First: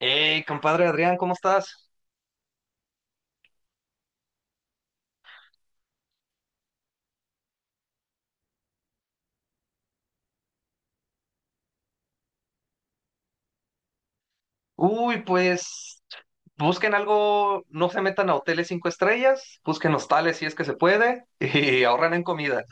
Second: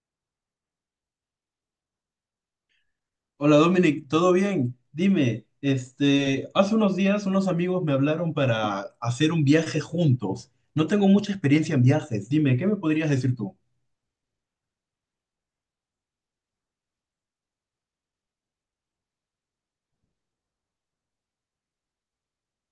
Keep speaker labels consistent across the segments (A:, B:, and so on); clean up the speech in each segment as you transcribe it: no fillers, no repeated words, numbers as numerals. A: Hey, compadre Adrián, ¿cómo estás?
B: Hola Dominic, ¿todo bien? Dime, hace unos días unos amigos me hablaron para hacer un viaje juntos. No tengo mucha experiencia en viajes. Dime, ¿qué me podrías decir tú?
A: Uy, pues busquen algo, no se metan a hoteles cinco estrellas, busquen hostales si es que se puede y ahorran en comida.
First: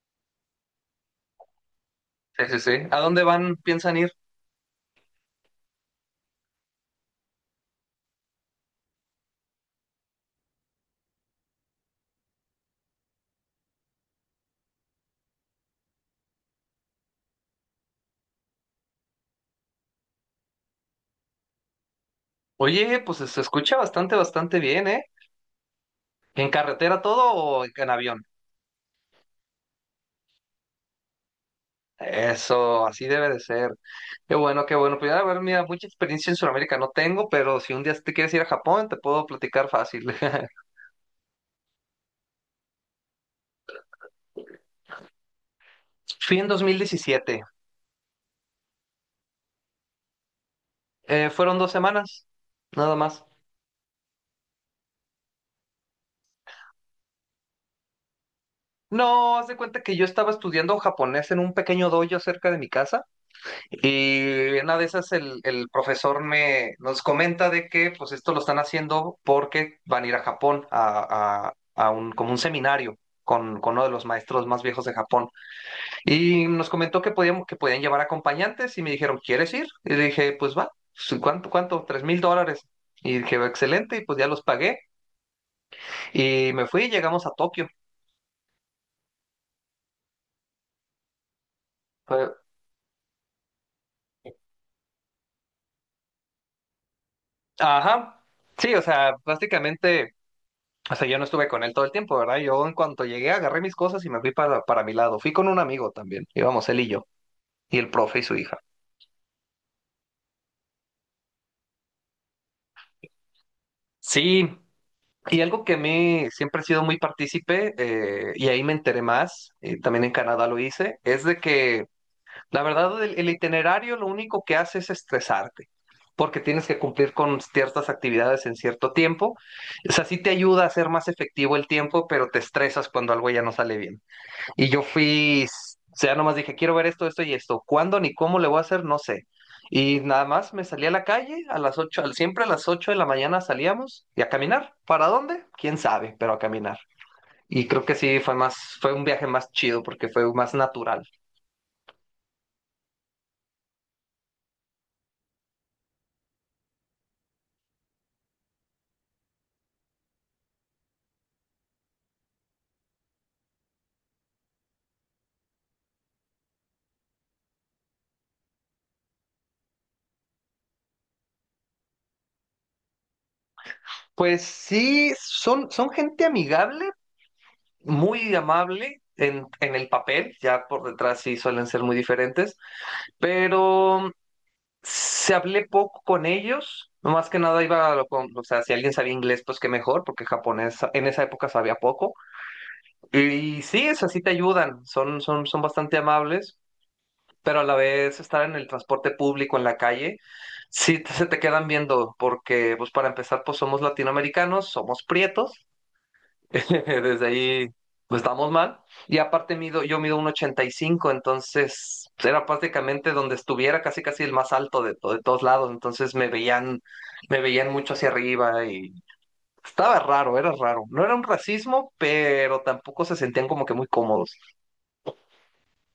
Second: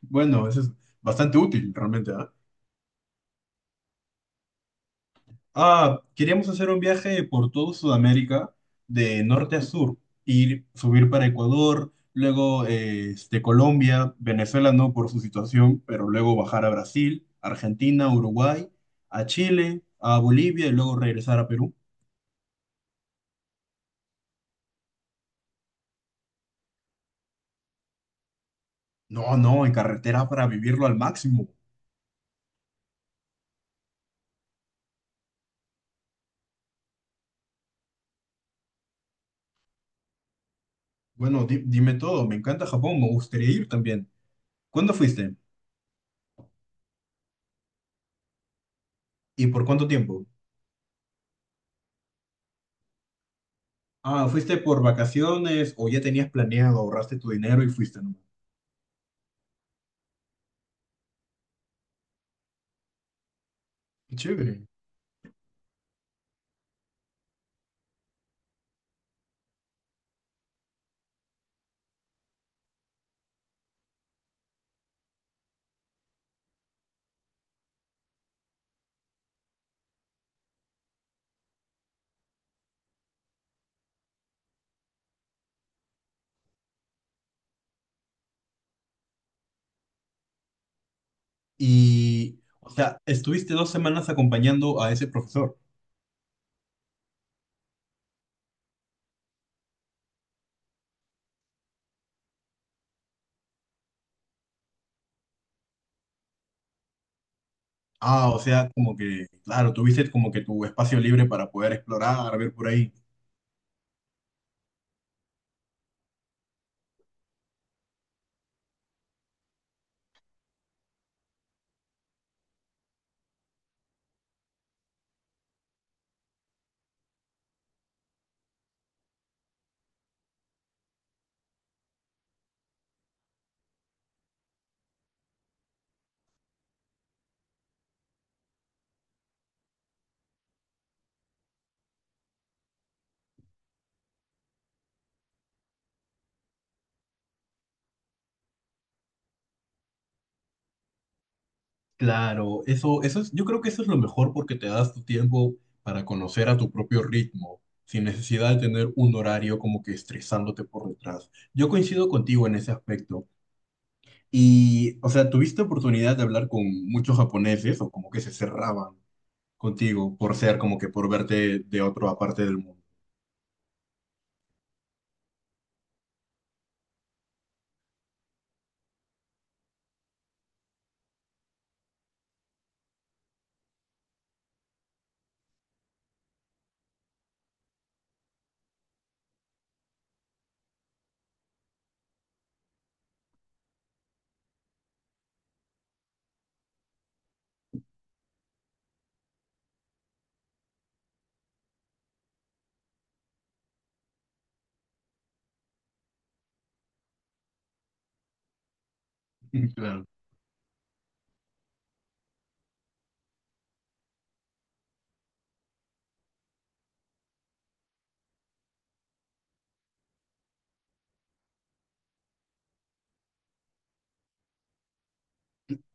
B: Bueno, eso es bastante útil realmente, ¿ah?
A: Sí, sí, sí. ¿A dónde van? ¿Piensan ir?
B: Ah, queríamos hacer un viaje por todo Sudamérica, de norte a sur, ir, subir para Ecuador, luego Colombia, Venezuela no por su situación, pero luego bajar a Brasil, Argentina, Uruguay, a Chile, a Bolivia y luego regresar a Perú.
A: Oye, pues se escucha bastante, bastante bien, ¿eh? ¿En carretera todo o en avión?
B: No, no, en carretera para vivirlo al máximo.
A: Eso, así debe de ser. Qué bueno, qué bueno. Pues a ver, mira, mucha experiencia en Sudamérica no tengo, pero si un día te quieres ir a Japón, te puedo platicar fácil.
B: Bueno, dime todo, me encanta Japón, me gustaría ir también. ¿Cuándo fuiste?
A: Fui en 2017.
B: ¿Y por cuánto tiempo?
A: Fueron 2 semanas, nada más.
B: Ah, ¿fuiste por vacaciones o ya tenías planeado, ahorraste tu dinero y fuiste nomás?
A: No, haz de cuenta que yo estaba estudiando japonés en un pequeño dojo cerca de mi casa
B: Qué
A: y
B: chévere.
A: en una de esas el profesor me nos comenta de que pues esto lo están haciendo porque van a ir a Japón a, a un como un seminario con uno de los maestros más viejos de Japón y nos comentó que podíamos que podían llevar acompañantes y me dijeron: ¿quieres ir? Y le dije pues va. Sí, ¿cuánto? $3,000. Y dije: excelente. Y pues ya los pagué y me fui y llegamos a Tokio.
B: Y, o sea, estuviste 2 semanas acompañando a ese profesor.
A: Ajá. Sí, o sea, básicamente, o sea, yo no estuve con él todo el tiempo, ¿verdad? Yo en cuanto llegué agarré mis cosas y me fui para mi lado. Fui con un amigo también, íbamos él y yo, y el profe y
B: Ah,
A: su
B: o
A: hija.
B: sea, como que, claro, tuviste como que tu espacio libre para poder explorar, ver por ahí.
A: Sí, y algo que a mí siempre he sido muy partícipe, y ahí me enteré más, y también en Canadá lo hice, es de que la verdad el itinerario lo único que hace es estresarte, porque tienes que cumplir con ciertas actividades en cierto tiempo. O sea, sí te ayuda a ser más efectivo el tiempo, pero te estresas cuando algo ya no sale bien. Y yo fui, o sea, nomás dije, quiero ver esto, esto y esto. ¿Cuándo ni cómo le voy a hacer? No sé. Y nada más me salí a la calle a las 8, siempre a las 8 de la mañana salíamos y a caminar. ¿Para dónde? Quién sabe, pero a caminar. Y creo que sí fue un viaje más chido porque fue más natural.
B: Claro, eso es, yo creo que eso es lo mejor porque te das tu tiempo para conocer a tu propio ritmo, sin necesidad de tener un horario como que estresándote por detrás. Yo coincido contigo en ese aspecto. Y, o sea, ¿tuviste oportunidad de hablar con muchos japoneses o como que se cerraban contigo por ser como que por verte de otra parte del mundo?
A: Pues sí, son gente amigable, muy amable en el papel, ya por detrás sí suelen ser muy diferentes, pero se hablé poco con ellos, no más que nada iba a lo con, o sea, si alguien sabía inglés, pues qué mejor, porque japonés en esa época sabía poco. Y, sí, es así te ayudan, son bastante amables, pero a la vez estar en el transporte público, en la calle, se te quedan viendo, porque pues para empezar, pues somos latinoamericanos, somos prietos. Desde ahí, pues estamos mal. Y aparte mido, yo
B: Claro.
A: mido un 85, entonces pues, era prácticamente donde estuviera casi casi el más alto de, de todos lados. Entonces me veían mucho hacia arriba y estaba raro, era raro. No era un racismo, pero tampoco se sentían como que muy cómodos.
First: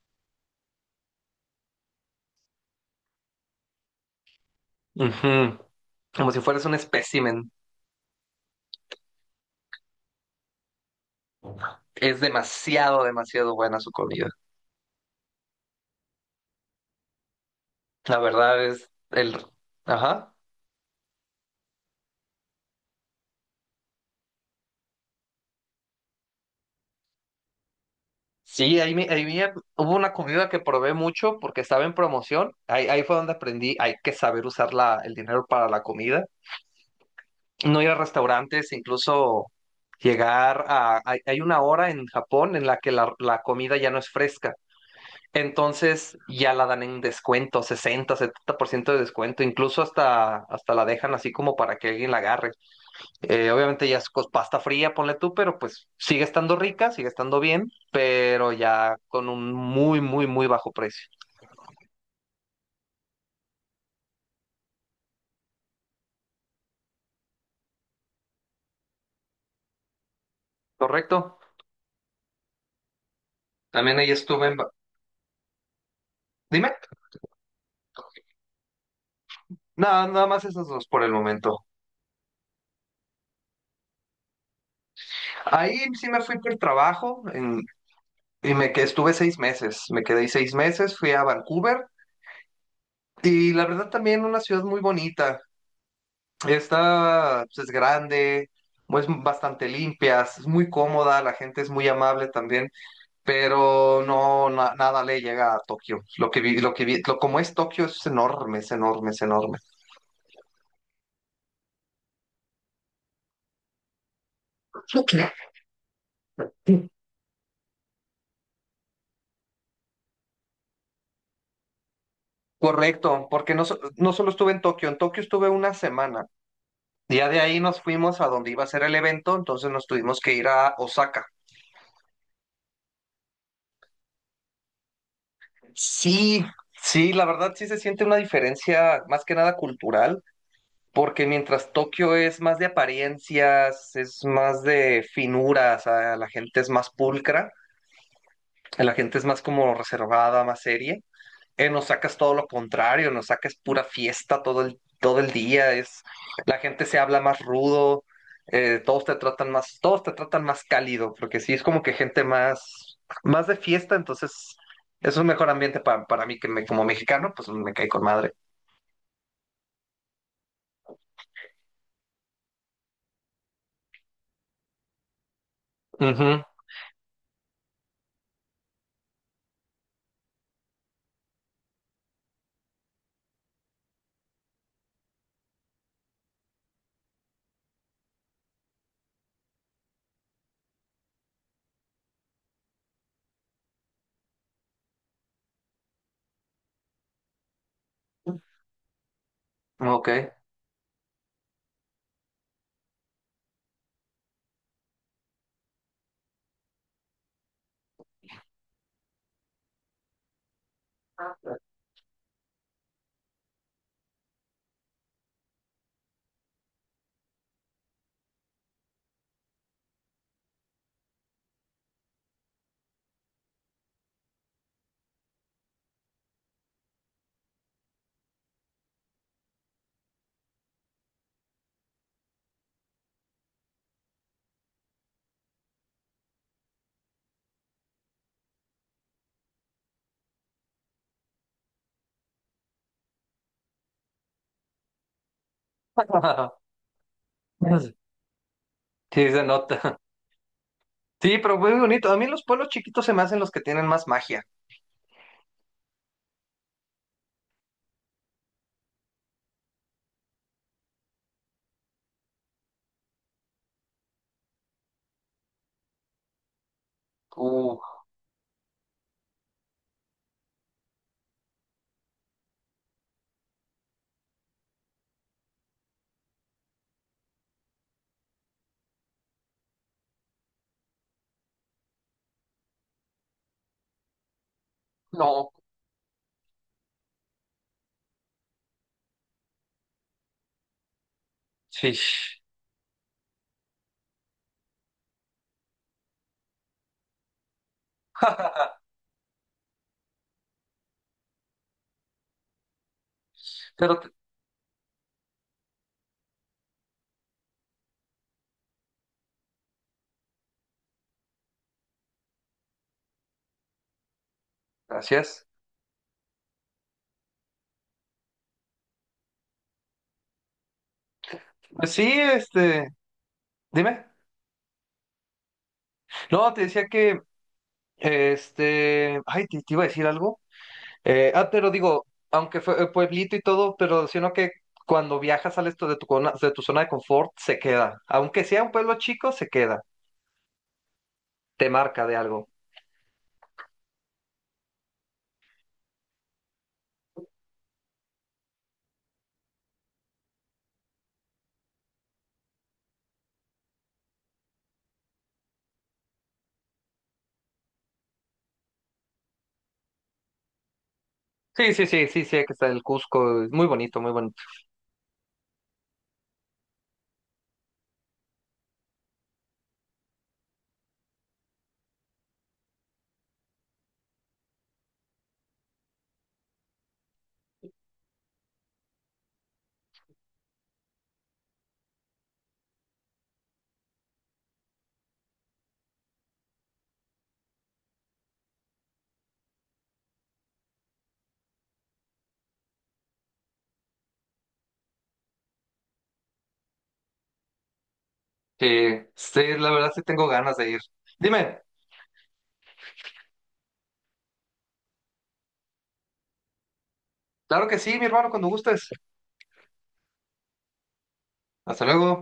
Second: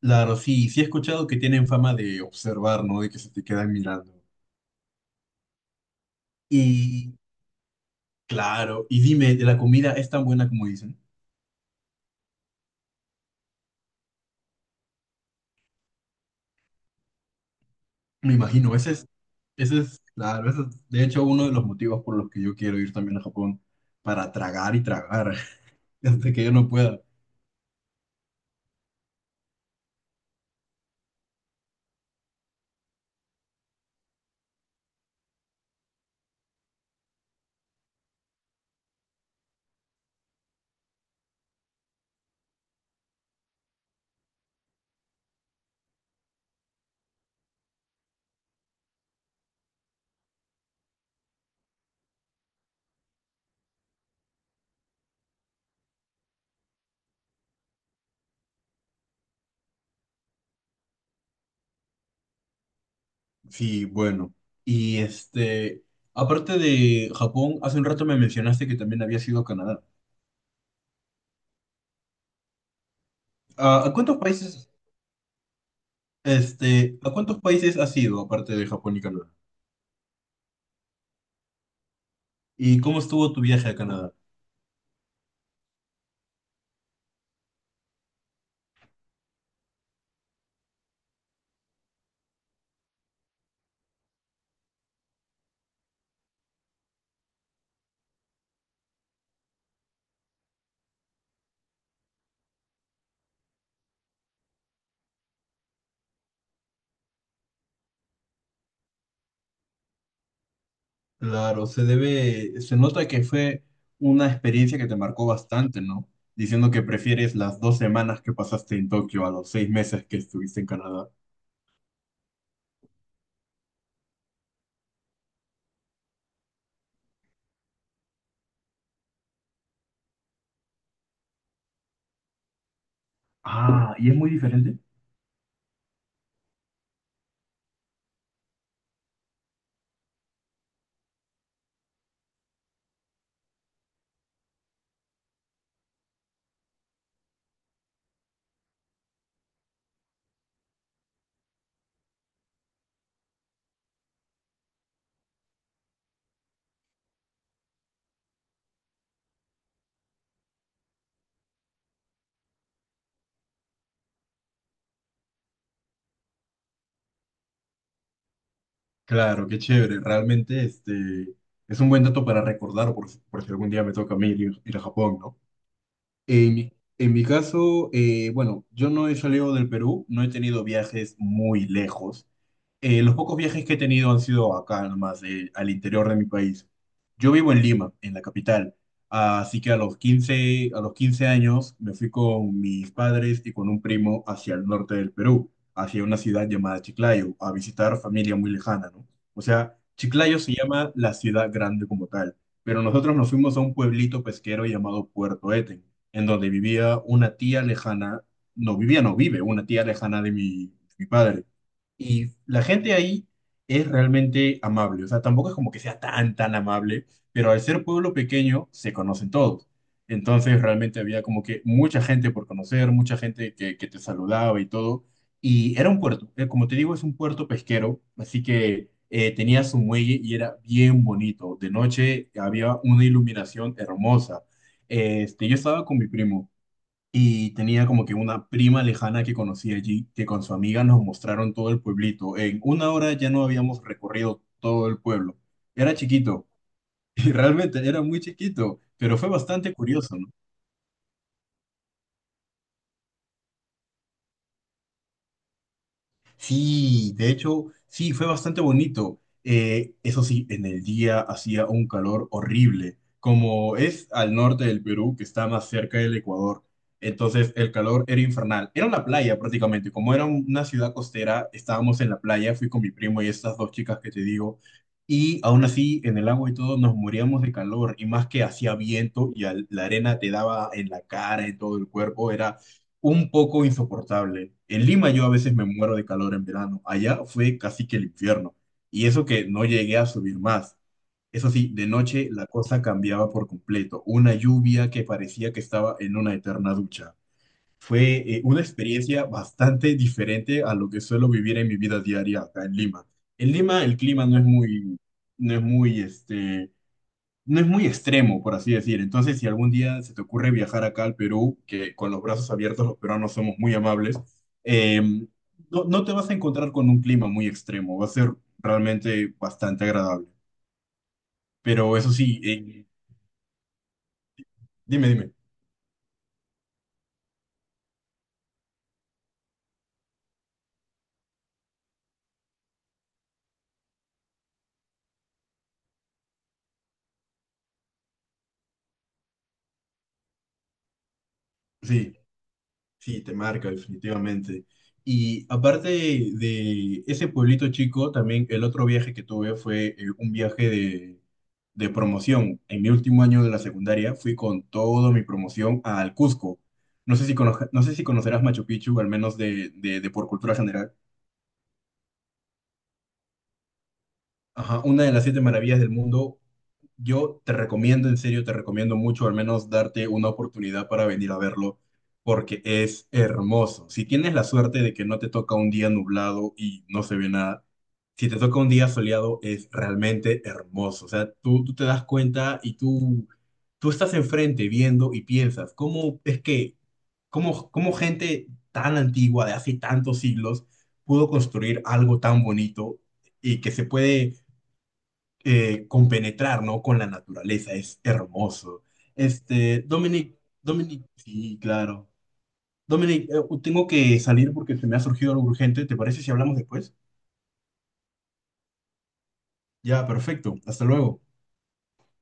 B: Claro, sí, sí he escuchado que tienen fama de observar, ¿no? De que se te quedan mirando.
A: Ujú. Como si fueras un
B: Y,
A: espécimen.
B: claro, y dime, ¿de la comida es tan buena como dicen?
A: Es demasiado, demasiado buena su comida. La
B: Me
A: verdad
B: imagino,
A: es el. Ajá.
B: claro, ese es, de hecho, uno de los motivos por los que yo quiero ir también a Japón, para tragar y tragar, hasta que yo no pueda.
A: Sí, ahí, hubo una comida que probé mucho porque estaba en promoción. Ahí fue donde aprendí, hay que saber usar el dinero para la comida. No ir a restaurantes, incluso llegar a. Hay una hora en Japón en la que la comida ya no es fresca. Entonces ya la dan en descuento, 60-70% de descuento. Incluso hasta la dejan así como para que alguien la agarre. Obviamente ya es pasta fría, ponle tú, pero pues sigue estando rica, sigue estando bien, pero ya con un muy, muy, muy bajo precio.
B: Sí, bueno. Y aparte de Japón, hace un rato me mencionaste que también habías ido a Canadá.
A: Correcto.
B: ¿A
A: También ahí estuve en. Dime.
B: a cuántos países has ido aparte de Japón y Canadá?
A: Nada, nada más esas dos por el momento.
B: ¿Y cómo estuvo tu viaje a Canadá?
A: Ahí sí me fui por trabajo y me que estuve 6 meses. Me quedé ahí 6 meses, fui a Vancouver y la verdad también una ciudad muy bonita. Está, pues, es grande, es bastante limpia, es muy cómoda, la gente es muy amable también. Pero no, nada le llega a Tokio. Lo que vi, como es Tokio, es enorme, es enorme, es enorme.
B: Claro, se nota que fue una experiencia que te marcó bastante, ¿no? Diciendo que prefieres las 2 semanas que pasaste en Tokio a los 6 meses que estuviste en Canadá.
A: Correcto, porque no, no solo estuve en Tokio estuve una semana. Ya de ahí nos fuimos a donde iba a ser el evento, entonces nos tuvimos que ir a Osaka.
B: Ah, ¿y es muy diferente?
A: Sí, sí, la verdad sí se siente una diferencia más que nada cultural, porque mientras Tokio es más de apariencias, es más de finuras, a la gente es más pulcra, la gente es más como reservada, más seria. Nos sacas todo lo contrario, nos sacas pura fiesta todo el día, la gente se habla más rudo, todos te tratan más cálido, porque sí es como que gente más de fiesta, entonces es un mejor ambiente para mí que, como mexicano, pues me cae con madre.
B: Claro, qué chévere. Realmente, es un buen dato para recordar por si algún día me toca a mí ir a Japón, ¿no?
A: Ujú.
B: En mi, en mi caso, bueno, yo no he salido del Perú, no he tenido viajes muy lejos. Los pocos viajes que he tenido han sido acá nomás, al interior de mi país. Yo vivo en Lima, en la capital, así que a los quince años me fui con mis padres y con un primo hacia el norte del Perú, hacia una ciudad llamada Chiclayo, a visitar familia muy lejana, ¿no? O sea,
A: Ok.
B: Chiclayo se llama la ciudad grande como tal, pero nosotros nos fuimos a un pueblito pesquero llamado Puerto Eten en donde vivía una tía lejana, no vivía, no vive, una tía lejana de mi padre. Y la gente ahí es realmente amable, o sea, tampoco es como que sea tan, tan amable, pero al ser pueblo pequeño se conocen todos. Entonces realmente había como que mucha gente por conocer, mucha gente que te saludaba y todo. Y era un puerto, como te digo, es un puerto pesquero, así que tenía su muelle y era bien bonito. De noche había una iluminación hermosa. Yo estaba con mi primo. Y tenía como que una prima lejana que conocí allí, que con su amiga nos mostraron todo el pueblito. En una hora ya no habíamos recorrido todo el pueblo. Era chiquito, y realmente era muy chiquito, pero fue
A: Sí, se
B: bastante
A: nota.
B: curioso, ¿no?
A: Sí, pero muy bonito. A mí los pueblos chiquitos se me hacen los que tienen más magia.
B: Sí, de hecho, sí, fue bastante bonito. Eso sí, en el día hacía un calor horrible, como es al norte del Perú, que está más cerca del Ecuador. Entonces el
A: Uh,
B: calor era infernal. Era una playa prácticamente, como era una ciudad costera, estábamos en la playa, fui con mi primo y estas dos chicas que te digo, y aún así en el agua y todo nos moríamos de calor, y más que hacía viento y la arena te daba en la cara, en todo el cuerpo, un poco insoportable. En Lima yo a
A: no.
B: veces me muero de calor en verano. Allá fue casi que el infierno. Y eso que no llegué a subir más. Eso sí, de
A: Sí.
B: noche la cosa cambiaba por completo. Una lluvia que parecía que estaba en una eterna ducha. Fue una experiencia bastante diferente a lo que suelo vivir en mi vida diaria acá en Lima. En Lima el
A: Pero,
B: clima no es muy, este, no es muy extremo, por así decir. Entonces, si algún día se te ocurre viajar acá al Perú, que con los brazos abiertos los peruanos somos muy amables, eh,
A: gracias.
B: no, no te vas a encontrar con un clima muy extremo, va a ser realmente bastante agradable.
A: Pues
B: Pero
A: sí,
B: eso sí,
A: este, dime.
B: dime, dime.
A: No, te decía que, este, ay, te iba a decir algo. Ah, pero digo, aunque fue pueblito y todo, pero sino que cuando viajas sales tú de tu zona de confort, se queda. Aunque sea un pueblo chico, se queda. Te marca
B: Sí.
A: de algo.
B: Sí, te marca, definitivamente. Y aparte de ese pueblito chico, también el otro viaje que tuve fue un viaje de promoción. En mi último año de la secundaria fui con toda mi promoción al Cusco. No sé si conocerás Machu Picchu, al menos de por cultura general.
A: Sí, sí, sí, sí, sí, que está el Cusco. Es muy bonito, muy bonito.
B: Ajá, una de las siete maravillas del mundo. Yo te recomiendo, en serio, te recomiendo mucho, al menos darte una oportunidad para venir a verlo, porque es hermoso. Si tienes la suerte de que no te toca un día nublado y no se ve nada, si te toca un día soleado, es realmente hermoso. O sea, tú te das cuenta y tú estás enfrente viendo y piensas, ¿cómo es que, cómo, cómo gente tan antigua, de hace tantos siglos, pudo construir algo tan bonito y que se puede compenetrar, ¿no? Con la naturaleza, es hermoso.
A: Sí, sí, la verdad sí tengo
B: Dominic,
A: ganas de ir.
B: Dominic, sí,
A: Dime,
B: claro. Dominic, tengo que salir porque se me ha surgido algo urgente. ¿Te parece si hablamos después?
A: claro que sí, mi hermano, cuando gustes.
B: Ya, perfecto. Hasta luego.
A: Hasta luego.